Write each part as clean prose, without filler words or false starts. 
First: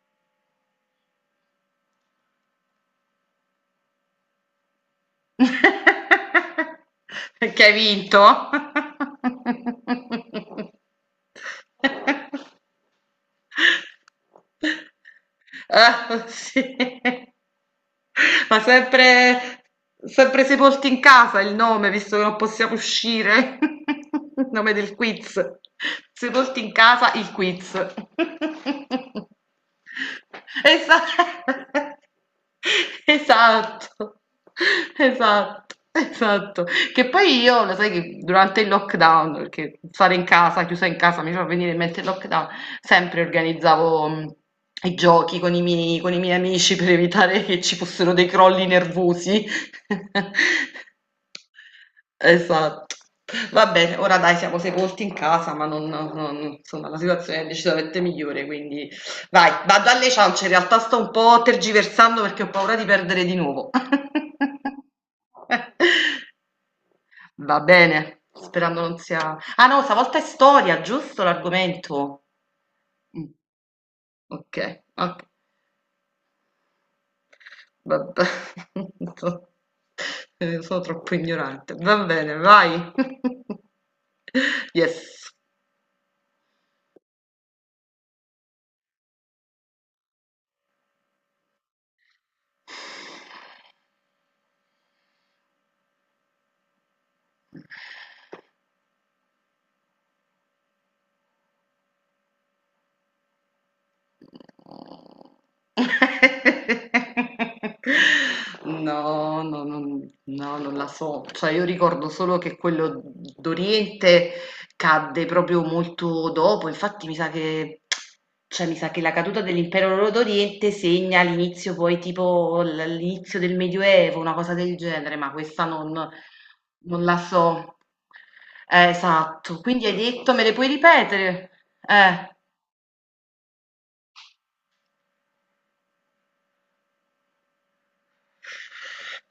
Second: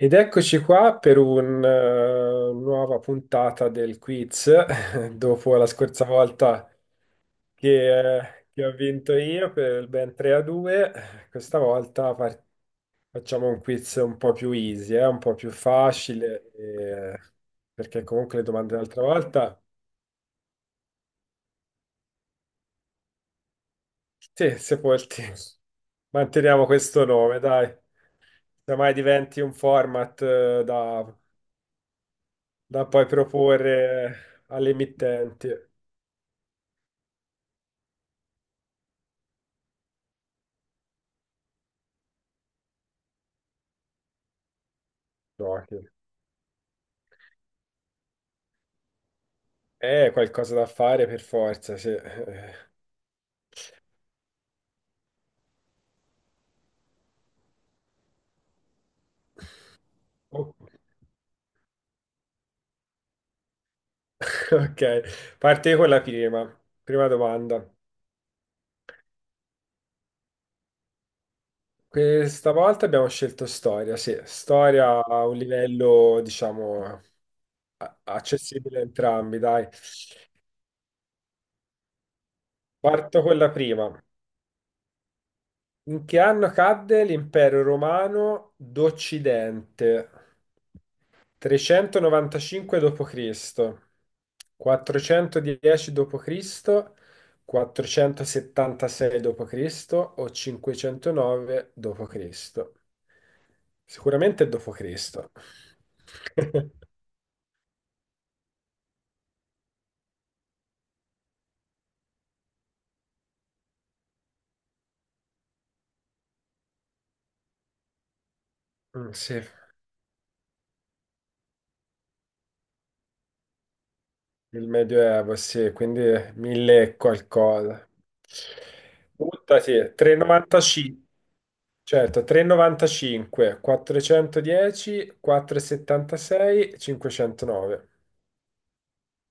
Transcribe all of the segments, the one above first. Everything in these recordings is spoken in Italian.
Ed eccoci qua per una nuova puntata del quiz, dopo la scorsa volta Perché hai che, vinto? eh, che ho vinto io per il ben 3 a 2. Questa volta facciamo un quiz un po' più easy, un po' più Ah, facile, sì. Perché comunque le Ma domande dell'altra volta, sempre, sempre Sepolti in casa il nome, visto che non possiamo uscire. Il sì, nome del sepolti. quiz. Sepolti Manteniamo in questo casa, il nome, dai, quiz. se mai diventi un format eh, da, Esa- da poi Esatto, proporre alle emittenti. esatto, esatto. Che poi io, lo sai che durante il lockdown, perché stare in casa, chiusa in casa, mi fa venire in mente il lockdown, sempre organizzavo, i giochi con i No. miei con i miei amici per evitare che ci fossero dei crolli nervosi. Qualcosa da fare per forza, sì. Esatto. Va bene, ora dai siamo sepolti in casa, ma non insomma la situazione è decisamente migliore, quindi vai, vado alle ciance, in Oh, realtà sto un po' tergiversando perché ho paura di perdere di nuovo. ok, parti con la prima. Prima domanda. Va bene, sperando non sia ah no, stavolta è storia, giusto l'argomento? Questa volta abbiamo Mh. scelto storia, sì. Okay, Storia ok, a un livello, diciamo, vabbè. accessibile a entrambi, So dai. Sono troppo ignorante. Va bene, vai. Parto con la prima. Yes. In che anno cadde l'impero romano d'Occidente? 395 d.C., 410 d.C., 476 d.C. o 509 d.C.? Sicuramente d.C. No, no, non la so. Cioè, io ricordo solo che quello d'Oriente cadde proprio molto dopo. Infatti, cioè, mi sa che la Mm, caduta sì, dell'impero d'Oriente segna l'inizio, poi, tipo, l'inizio del Medioevo, una cosa il del genere, ma Medioevo, questa sì, non, quindi mille e non la so. qualcosa. Esatto. Buttati, Quindi hai detto, me le puoi 395. ripetere? Certo, Eh. 3,95, 410, 476, 509.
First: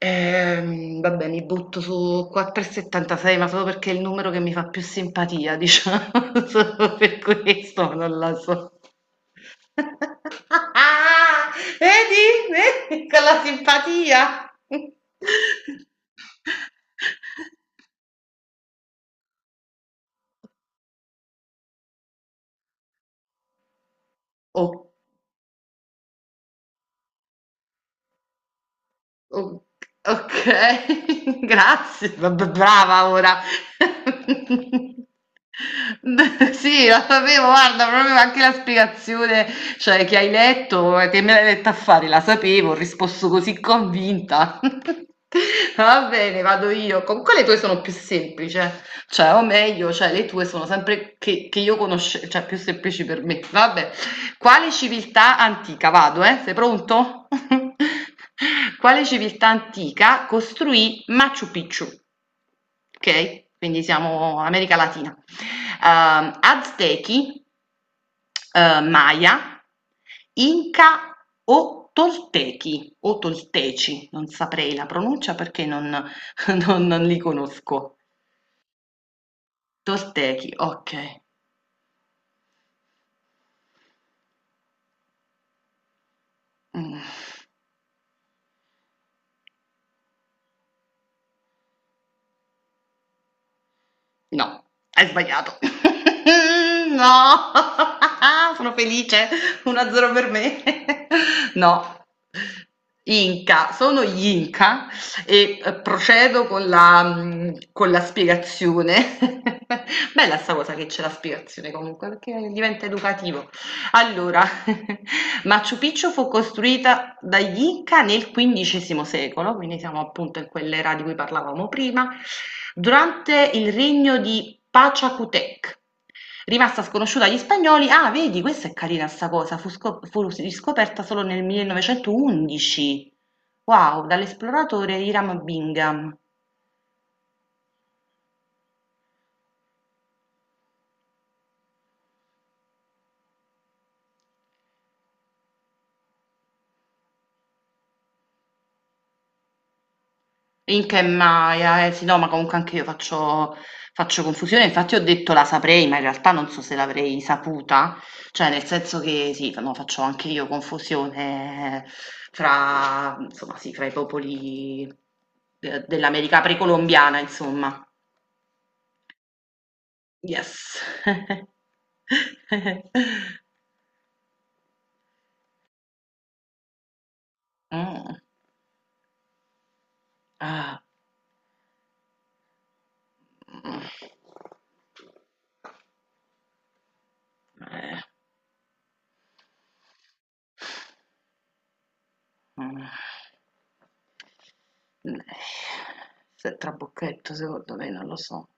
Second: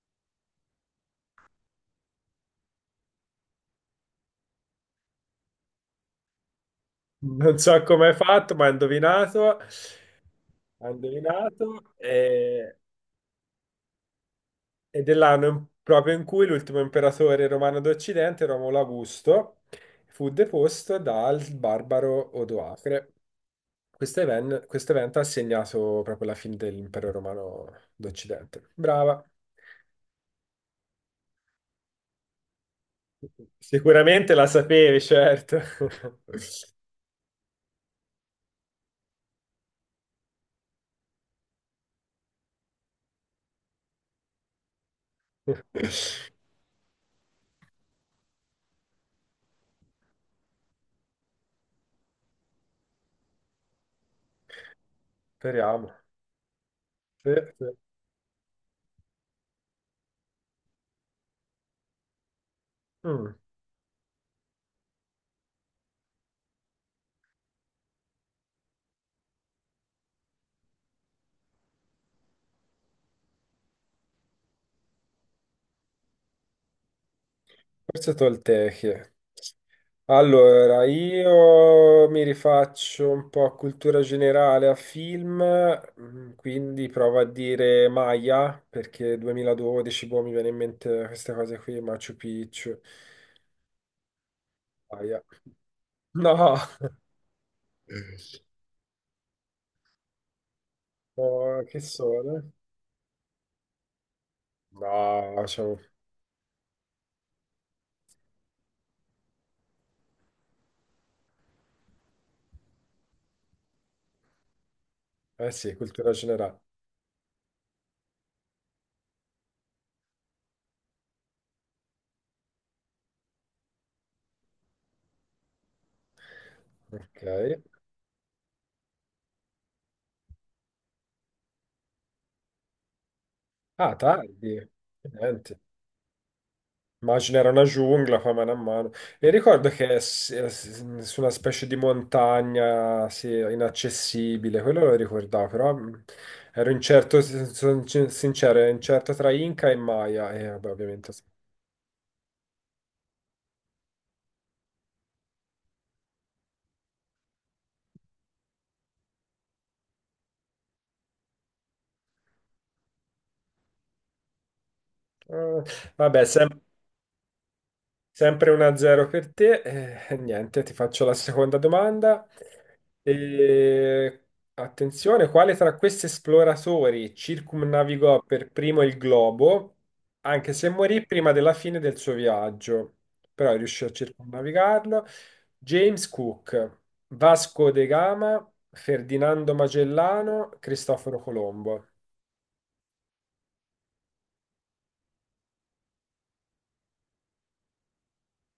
Vabbè, mi butto su 4,76, ma solo perché è il numero che mi fa più simpatia, diciamo, solo per Non so questo, ma come hai non la fatto, ma so. Hai indovinato, Vedi? Vedi? Con la simpatia. ed è l'anno proprio in cui l'ultimo imperatore romano d'Occidente, Romolo Augusto, fu deposto dal barbaro Odoacre. Questo even- Oh. questo evento ha segnato proprio la fine dell'impero romano d'Occidente. Brava. O okay, grazie. B b brava ora. Sicuramente la sapevi, certo. Beh, sì, lo sapevo, guarda, proprio anche la spiegazione, cioè, che hai letto, che me l'hai letta a fare, la sapevo, ho risposto così convinta. Va bene, vado io. Comunque le tue sono più semplici, eh. Cioè, o meglio, cioè, le tue sono sempre che io conoscevo, cioè, più semplici per me. Vabbè. Quale civiltà antica, Speriamo. vado sei pronto? Sì, sì. Quale civiltà antica costruì Machu Picchu? Mm, Ok, quindi siamo America Latina. Aztechi, Maya, Inca o Toltechi o Tolteci, non saprei la pronuncia perché non, non li conosco. Forse Tolteche. Toltechi, Allora, ok. io mi rifaccio un po' a cultura generale, a film, quindi Mm. provo a dire Maya, perché 2012, boh, mi viene in mente queste cose qui, Machu Picchu, No, hai Maya. sbagliato. No. No, sono felice, 1-0 per me. Oh, che No, sono? Inca, sono gli Inca No, e cioè, procedo con la spiegazione. Bella sta cosa che c'è la spiegazione comunque, perché diventa educativo. Allora, eh sì, Machu Picchu cultura fu generale. costruita dagli Inca nel XV secolo, quindi siamo appunto in quell'era di cui parlavamo prima, durante il regno di Pachacutec. Rimasta Ok. sconosciuta agli spagnoli, ah, vedi, questa è carina sta cosa, fu riscoperta solo nel 1911. Ah, Wow, tardi. dall'esploratore Hiram Niente. Bingham. Immagino era una giungla, poi mano a mano. E ricordo che su una specie di montagna, sì, inaccessibile, quello lo ricordavo, però ero incerto, sincero, ero incerto tra Inca e Maya, e vabbè, In che ovviamente, sì. Maya, eh sì, no, ma comunque anche io faccio confusione. Infatti, ho detto la saprei, ma in realtà non so se l'avrei saputa. Cioè, nel senso che sì, no, faccio anche io confusione fra, insomma, sì, fra i popoli Eh, vabbè, dell'America precolombiana, insomma. sempre 1-0 per te. Niente, ti Yes. faccio la seconda domanda. E, attenzione, quale tra questi esploratori Mm, circumnavigò per primo il globo, anche se ah, morì prima della fine del suo viaggio, però mm, riuscì a circumnavigarlo? James Cook, Vasco de eh, Gama, Ferdinando Magellano, Cristoforo Colombo. mm. Eh, Se è trabocchetto, secondo me, non lo so.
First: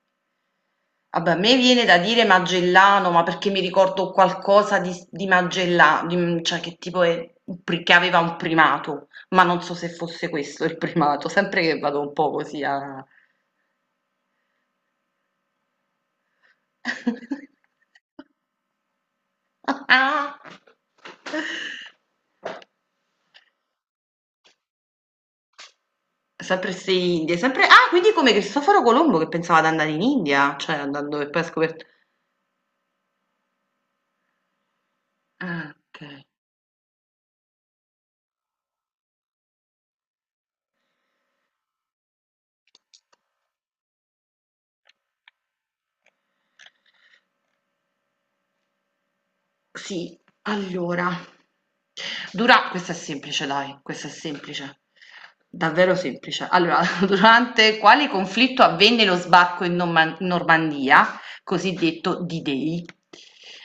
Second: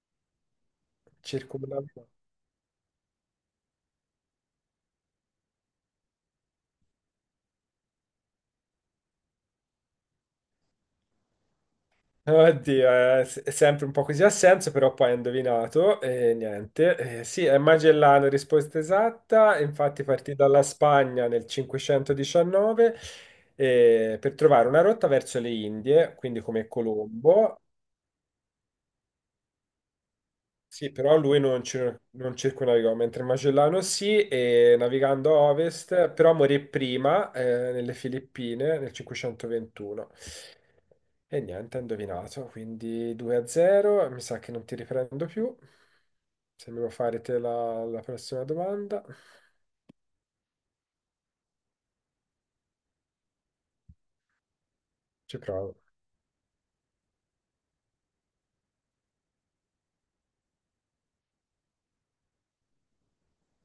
Vabbè, a me viene da Circumnavigò. dire Magellano, ma perché mi ricordo qualcosa di Magellano, cioè che tipo è, che aveva un primato, ma non so se fosse questo il primato, sempre che vado un po' così Oddio, a. è sempre un po' così a senso, però poi hai indovinato e niente. Sì, è Magellano, risposta esatta. Infatti partì dalla Spagna nel 519 per trovare una rotta verso le Indie, quindi come Sempre se Indie, Colombo. sempre. Ah, quindi come Cristoforo Colombo che pensava di andare in India, cioè Sì, però andando e lui poi ha non, scoperto. cir- non circumnavigò, mentre Magellano sì, e navigando a Ah, ok. ovest, però morì prima nelle Filippine nel 521. E niente, ha indovinato, quindi 2 a 0, mi sa che non ti riprendo più. Se mi vuoi fare te la prossima domanda, Sì, allora, dura questa è semplice dai, questa è semplice, ci provo. davvero semplice. Allora, durante quale conflitto avvenne lo sbarco in Normandia, cosiddetto D-Day?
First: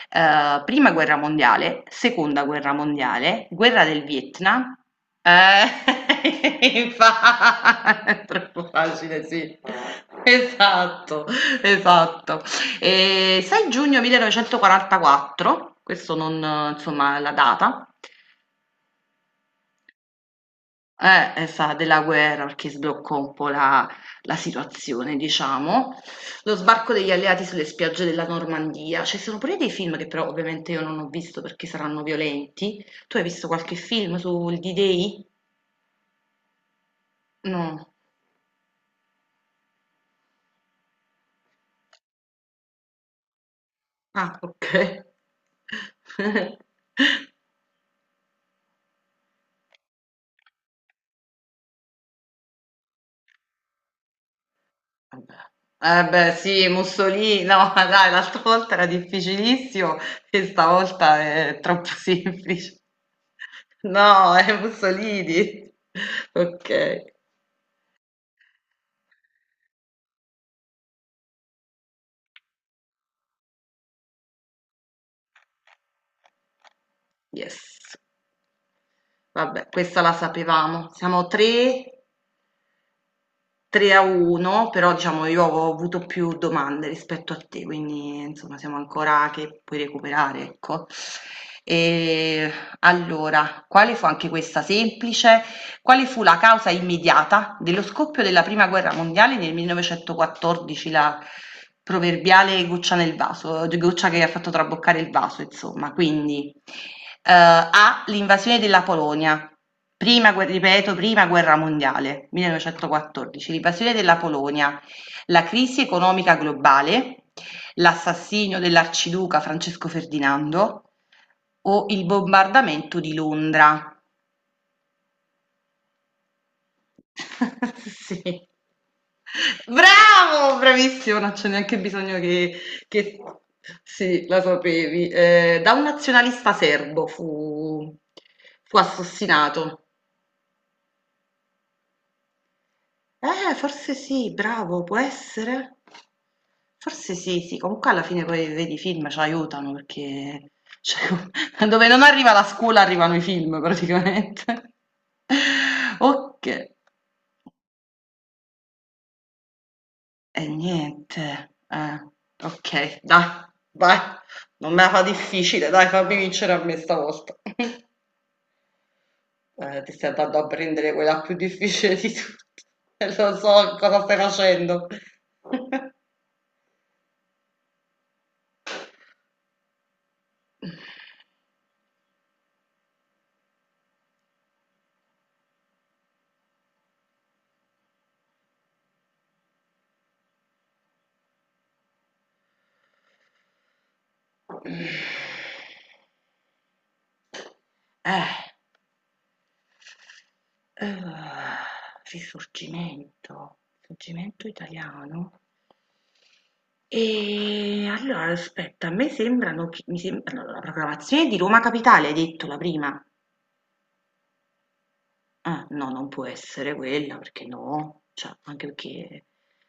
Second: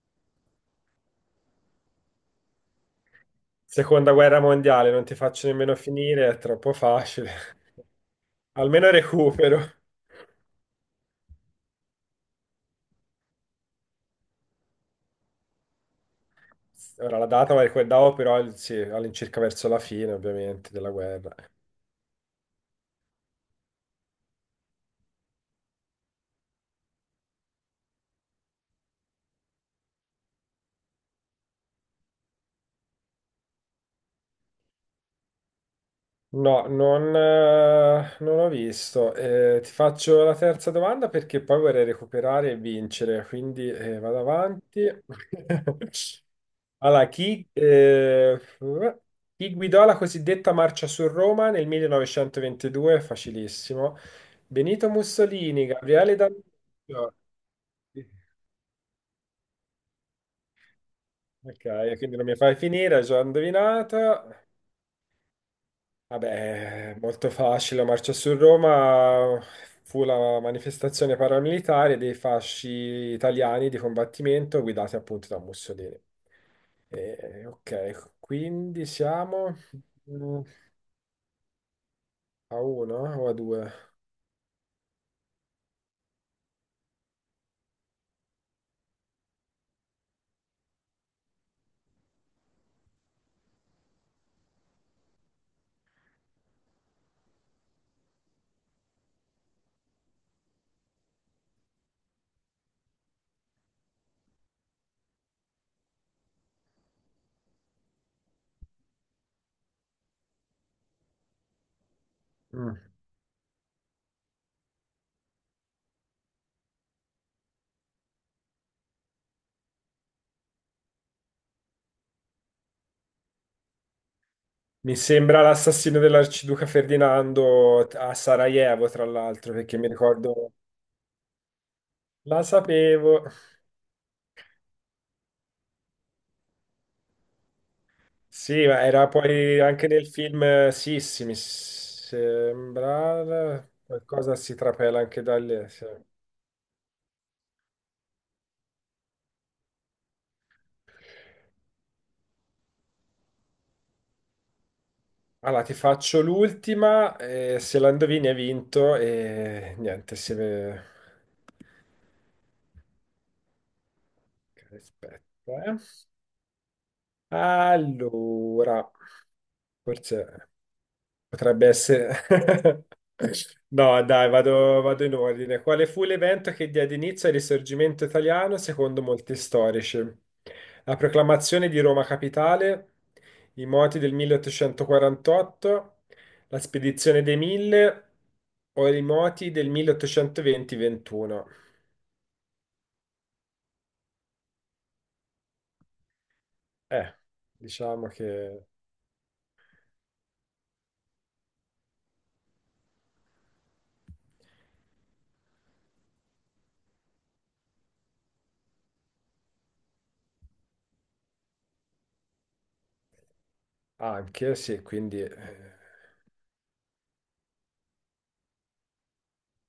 Prima guerra mondiale, seconda guerra mondiale, guerra del Seconda guerra Vietnam. mondiale, non ti faccio nemmeno finire, è Eh, troppo facile. È troppo Almeno facile, sì. recupero. Esatto, esatto. E 6 giugno 1944, questo non Ora insomma, la la data è data, quella, però sì, all'incirca verso la fine, ovviamente, della guerra. è stata della guerra perché sbloccò un po' la situazione, diciamo. Lo sbarco degli alleati sulle spiagge della Normandia. Ci sono pure dei film che però ovviamente io non ho visto perché saranno violenti. Tu hai visto qualche film sul D-Day? No, non, No. eh, non ho visto. Ti faccio la terza domanda perché poi vorrei recuperare e vincere, quindi vado Ah, ok. avanti. Allora, chi guidò la cosiddetta marcia su Roma nel 1922? Facilissimo. Benito Mussolini, Eh Gabriele beh sì, D'Annunzio. Mussolini, no dai, l'altra volta era difficilissimo e stavolta è troppo Ok, quindi non mi fai semplice. finire, già indovinata. No, è Mussolini. Vabbè, Ok, molto facile, la marcia su Roma fu la manifestazione paramilitare dei fasci italiani di combattimento guidati appunto da Mussolini. Yes. Ok, quindi siamo, Vabbè, questa la mm, sapevamo. Siamo 3, a uno o a due? 3 a 1, però diciamo io ho avuto più domande rispetto a te, quindi insomma siamo ancora che puoi recuperare, ecco. E allora, quale fu anche questa semplice? Quale fu la causa immediata dello scoppio della prima guerra mondiale nel 1914, la proverbiale goccia nel vaso, goccia che ha fatto traboccare il vaso, insomma. Quindi, A, l'invasione della Polonia, prima, ripeto, prima guerra mondiale, Mm. 1914, l'invasione della Polonia, la crisi economica globale, l'assassinio dell'arciduca Francesco Ferdinando o il bombardamento di Londra. Mi sembra l'assassino dell'arciduca Ferdinando a Sì. Sarajevo, tra l'altro, perché mi ricordo... Bravo, bravissimo, non c'è neanche bisogno La che- sapevo. Sì, la sapevi. Da un nazionalista serbo fu, Sì, fu ma era poi assassinato. anche nel film Sissi, mi sembra Forse sì, qualcosa si bravo, può trapela anche da lì, essere. sì. Forse sì, sì, comunque alla fine poi vedi i film ci aiutano perché cioè, dove non arriva la scuola arrivano i film praticamente. Allora, ti faccio Ok. l'ultima, se la indovini hai vinto e niente, si E vede. niente, ok, dai, vai, non me la fa Aspetta, difficile, eh. dai, fammi vincere a me stavolta. Allora, ti stai andando a forse. prendere quella più Potrebbe difficile di essere... tutte, e lo so cosa No, stai dai, vado, facendo. vado in ordine. Quale fu l'evento che diede inizio al risorgimento italiano secondo molti storici? La proclamazione di Roma capitale, i moti del 1848, la spedizione dei Mille o i moti del 1820-21? Eh, diciamo Eh, che eh, Risorgimento, risorgimento italiano. E allora, aspetta, a me sembrano, che- mi sembrano la proclamazione di Roma Capitale, hai detto la prima. anche, sì, quindi No, non può essere quella perché no, cioè, anche perché,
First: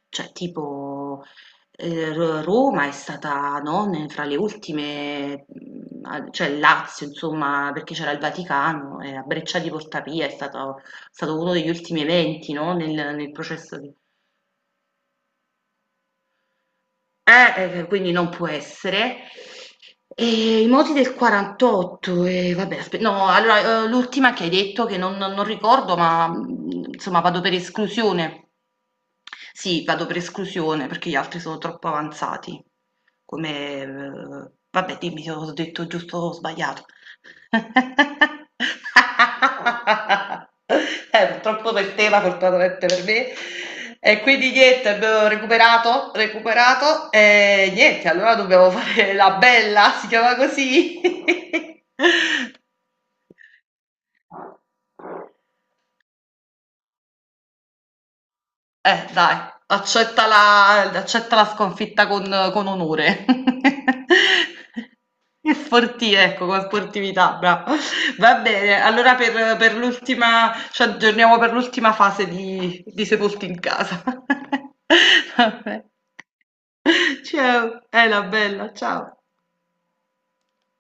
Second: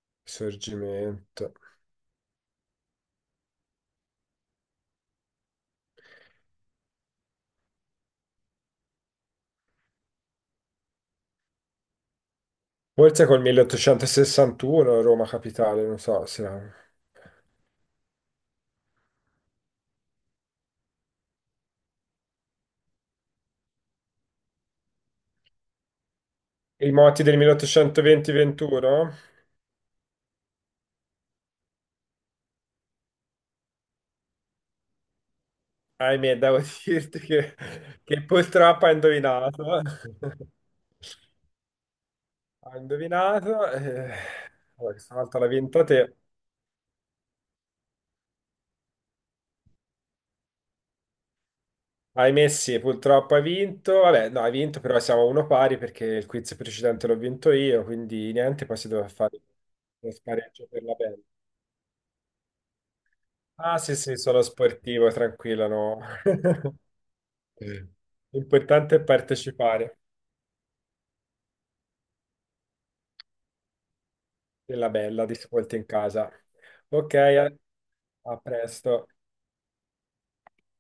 cioè, tipo, risorgimento. Roma è stata, no, fra le ultime, cioè il Lazio, insomma, perché c'era il Vaticano, e a Breccia di Portapia è stato uno degli ultimi eventi, no, nel, Forse nel col processo di. 1861 Roma capitale, non so se... Quindi non può essere. E i moti del 48, e vabbè, no, allora, l'ultima che hai detto che non ricordo, ma I insomma moti del vado per esclusione. 1820-21? Sì, vado per esclusione perché gli altri sono troppo avanzati. Come, vabbè, dimmi se ho detto giusto o Ahimè, devo sbagliato. dirti che purtroppo ha indovinato. Purtroppo per te, ma Ha fortunatamente per me. indovinato. E quindi niente, Allora, questa abbiamo volta l'ha vinta recuperato, te. recuperato e niente, allora dobbiamo fare la bella, si chiama così. Ahimè, sì, purtroppo ha vinto. Vabbè, no, ha vinto, però siamo a uno pari perché il quiz precedente l'ho vinto io, quindi niente, poi si doveva dai, fare lo accetta spareggio la per la bella. accetta la sconfitta con onore. Ah, sì, sì, sono sportivo, E tranquillo, no. sporti ecco, con sportività, brava. Eh, Va bene, L'importante è allora per partecipare, l'ultima ci aggiorniamo per l'ultima fase di Sepolti in casa. è la bella di Ascolti Vabbè. in casa. Ok, a Ciao, ela a bella, ciao. presto.